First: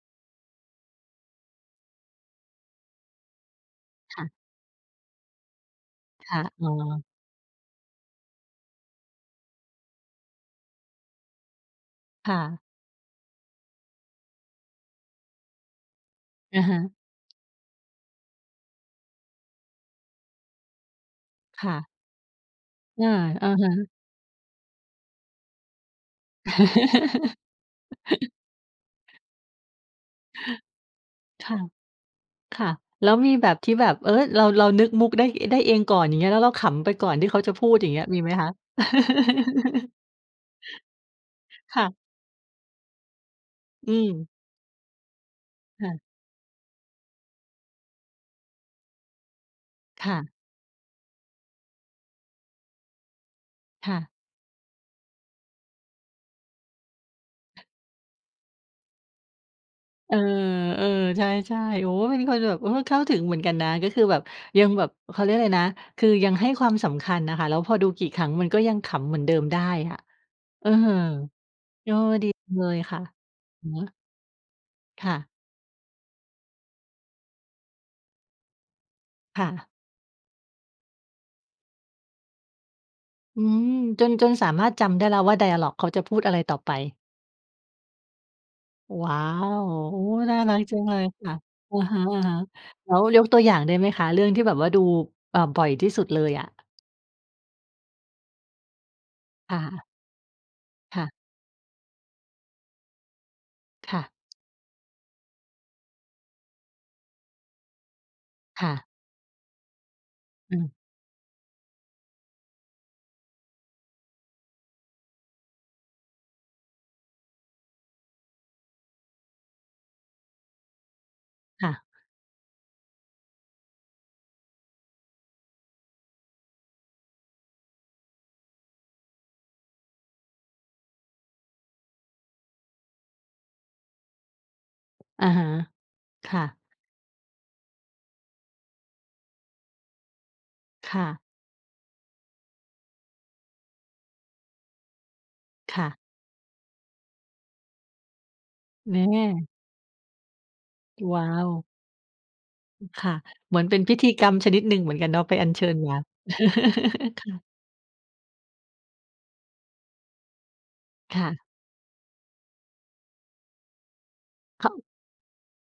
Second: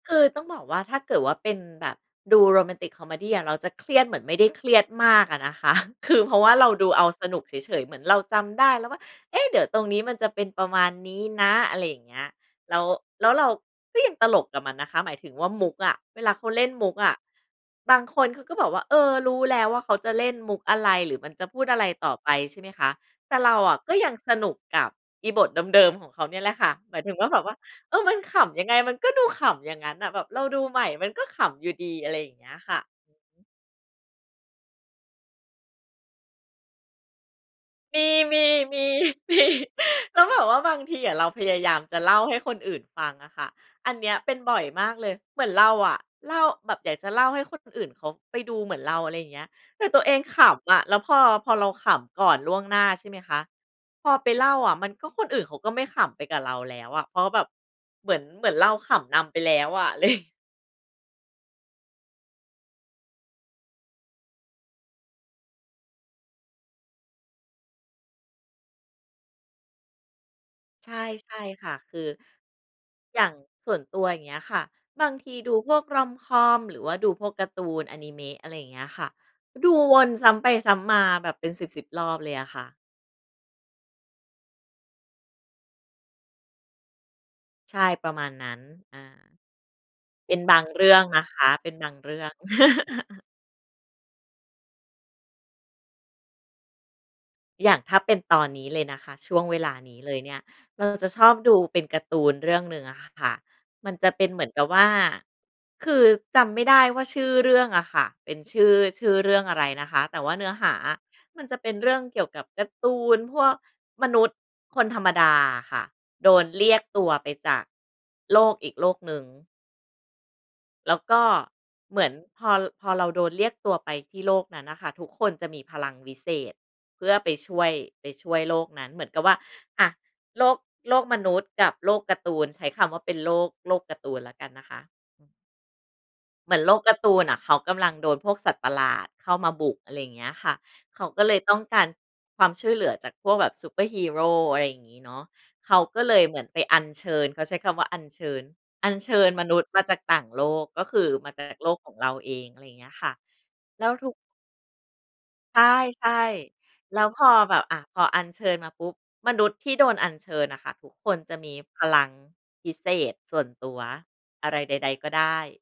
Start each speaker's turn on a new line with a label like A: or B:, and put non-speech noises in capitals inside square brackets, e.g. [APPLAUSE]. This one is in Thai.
A: คือต้องบอกว่า ถ้าเกิดว่าเป็นแบบดูโรแมนติกคอเมดีอะเราจะเครียดเหม
B: ค
A: ือ
B: ่
A: นไ
B: ะ
A: ม่ได้เครียดมากอะนะคะ [CHUCKLES] คือเ
B: ค
A: พรา
B: ่ะ
A: ะว่า
B: อ
A: เร
B: ๋
A: า
B: อ
A: ดูเอาสนุกเฉย ๆ เหมือนเราจำได้แล้วว่า เอ๊ะ เดี๋ยวตรงนี้มันจะเป็นประมาณนี้นะ อะไรอย่างเงี้ย
B: ค่ะ
A: แล้ว แล้วเราก็ยังตลกกับมันนะคะ หมายถึงว่ามุกอะ เวลาเขา
B: อ
A: เล
B: ะ
A: ่น
B: ฮ
A: มุ
B: ะ
A: กอะ บางคนเขาก็บอกว่า เอ่อ "รู้แล้วว่าเขาจะเล่นมุกอะไร หรือมันจะพู
B: ค
A: ด
B: ่
A: อะไ
B: ะ
A: รต่อไป" ใช่ไหมคะ
B: เออ
A: แต่
B: อ
A: เ
B: ะ
A: รา
B: ฮะ
A: อะก็ยังสนุกกับอีบทเดิม ๆ ของเขาเนี่ยแหละค่ะ หมายถึงว่าแบบว่า เอ่อ มัน
B: [CHUCKLES]
A: ขำยังไง มันก็ดูขำอย่างงั้นน่ะ แบบเราดูใหม่มันก็ข
B: ค่ะ
A: ำอยู่ดี อะไรอย่างเงี้ย
B: ค่
A: ค
B: ะ
A: ่ะ
B: แล้วมีแบบที่แบบ เฮ้ย เรา เรานึกมุกได้ อ ได้เองก่อน แล้วเราขำไปก่อนที่เขาจะพูด อย่างเ
A: ม
B: งี้ยมีไหมค
A: ี
B: ะ?
A: ๆ มี
B: [LAUGHS]
A: ๆ แล้วแบบว่าบางทีอะ เราพยายา
B: ค
A: ม
B: ่ะ
A: จะเล่าให้คนอื่นฟังอะค่ะ
B: อ
A: อ
B: ื
A: ันเนี้ยเ
B: ม
A: ป็นบ่อยมากเลย เหมือนเรา
B: ค่
A: อะ
B: ะ
A: เล่า แบบอยากจะเล่าให้คนอื่นเขาไปดูเหมือนเรา อะไรอย่างเงี้ย แต่ตัว
B: ค
A: เอ
B: ่
A: ง
B: ะ
A: ขำอะ แล้วพอ พอเราขำก่อนล่วงหน้า ใช่ไหมคะ
B: ค่ะ
A: พอไปเล่าอะมันก็คนอื่นเขาก็ไม่ขำไปกับเราแล้วอะ เพราะแบบเหมือน เหมือนเราขำนำไปแล้วอะ ไร
B: เออ เออ ใช่ ๆ โอ้ เป็นคนแบบ โอ้ เข้าถึงเหมือนกันนะ ก็คือแบบ ยังแบบ เขาเรียกอะไรนะ คือยังให้ความสำคัญน่ะค่ะ แล้วพอดูกี่ครั้งมันก็ยังขำเหมือนเดิมได้อะ เอ่อ เ
A: ใ
B: อ
A: ช
B: อ
A: ่ ใช่
B: ด
A: ค่ะ คือ
B: ีจังเลยค่ะ
A: อย่าง
B: อื
A: ส
B: อ
A: ่ว
B: ฮ
A: น
B: ึ
A: ตัว อย่างเงี้ยค่ะ บ
B: ค
A: า
B: ่
A: ง
B: ะ
A: ทีดูพวก rom-com หรือว่าดูพวกการ์ตู นอนิเมะ อะไรอย่างเงี้ยค่ะ
B: ค่ะ
A: ดูวนซ้ำไป ซ้ำมา แบบเป็น 10,10 รอบเลยอะค่ะ
B: อืม จน จนสามารถจำได้แล้วว่า ไดอะลอก เขาจะพูดอะไรต่อไป
A: ใช่ ประมาณนั้น อ่า
B: ว้าว โอ้
A: เป
B: น
A: ็
B: ่า
A: นบ
B: รั
A: า
B: ก
A: ง
B: จั
A: เร
B: ง
A: ื
B: เ
A: ่
B: ล
A: อง
B: ย
A: น
B: ค
A: ะ
B: ่ะ
A: คะ เป็
B: อ
A: น
B: ะ
A: บา
B: ฮ
A: ง
B: ะ
A: เรื่อง
B: ๆ แล้วย
A: [LAUGHS]
B: กตัวอย่างได้ไหมคะเรื่องที่แบบว่าดู อ่า บ่อยที่สุดเลยอะ?
A: อย่างถ้าเป็นตอนนี้เลยนะคะ ช่วง
B: ค
A: เว
B: ่
A: ลา
B: ะ
A: นี้เลยเนี่ย เรา
B: ค
A: จ
B: ่
A: ะ
B: ะ
A: ชอบดูเป็นการ์ตูนเรื่องหนึ่งอะค่ะ มั
B: ค
A: น
B: ่
A: จะ
B: ะ
A: เป็นเหมือนกับว่า คือจำไม่ได้ว่าชื่อเรื่องอะค่ะ เป็นช
B: ค
A: ื่
B: ่
A: อ
B: ะ
A: ชื่อเรื่องอะไรนะคะ แต่ว่าเนื้อ
B: อื
A: ห
B: ม
A: าอะมันจะเป็นเรื่องเกี่ยวกับการ์ตูนพวกมนุษย์คนธรรมดาอะค่ะ โดนเรียกตัวไปจากโลกอีกโลกหนึ่ง แล้วก็
B: ค่ะ
A: เหมือนพอ พอเราโดนเรียกตัวไปที่โลกนั้นน่ะค่ะ ทุกคนจะมีพลังวิเศษเพื่อไปช่วย ไปช่วยโลกนั้น เหมือนกับว่า อา โลก โลกมนุษย์กับโลกการ์ตูน ใช้คำว่าเป็นโลก โลกการ์ตูนแล้วกันนะคะ
B: อะฮะ ค่
A: เหมื
B: ะ
A: อนโลกการ์ตูนน่ะเขากำลังโดนพวกสัตว์ประหลาดเข้ามาบุก อะไรอย่างเงี้ยค่ะ
B: ค
A: เข
B: ่
A: า
B: ะ
A: ก็เลยต้องการความช่วยเหลือจากพวกแบบซูเปอร์ฮีโร อะไรอย่างงี้เนาะ เข
B: ค
A: า
B: ่ะ
A: ก็เลยเหมือนไปอัญเชิญ เขาใช้คำว่าอัญเชิญ อั
B: แม
A: ญเชิญม
B: ่
A: นุษย์มาจากต่างโลก ก็คือ
B: ว้
A: ม
B: า
A: าจา
B: ว
A: กโลกของเราเอง อะไรอย่างเ
B: อื
A: งี
B: ม
A: ้ยค
B: ค่
A: ่ะ
B: ะ เหมือนเป็
A: แ
B: น
A: ล้ว
B: พิธ
A: ท
B: ี
A: ุก
B: กรรมชนิดหนึ่งเหมือนกันเนาะ ไปอัญ
A: ใช
B: เชิ
A: ่
B: ญมา
A: ใช่ แล้วพ
B: [LAUGHS] ค
A: อ
B: ่ะ
A: แบบ อา พออัญเชิญมาปุ๊บ มนุษย์ที่โดนอัญเชิญน่ะค่ะ ทุกค
B: ค
A: น
B: ่
A: จะ
B: ะ
A: มีพลังพิเศษส่วนตัวอะไร
B: เข
A: ใ
B: า
A: ด ๆ ก็ได้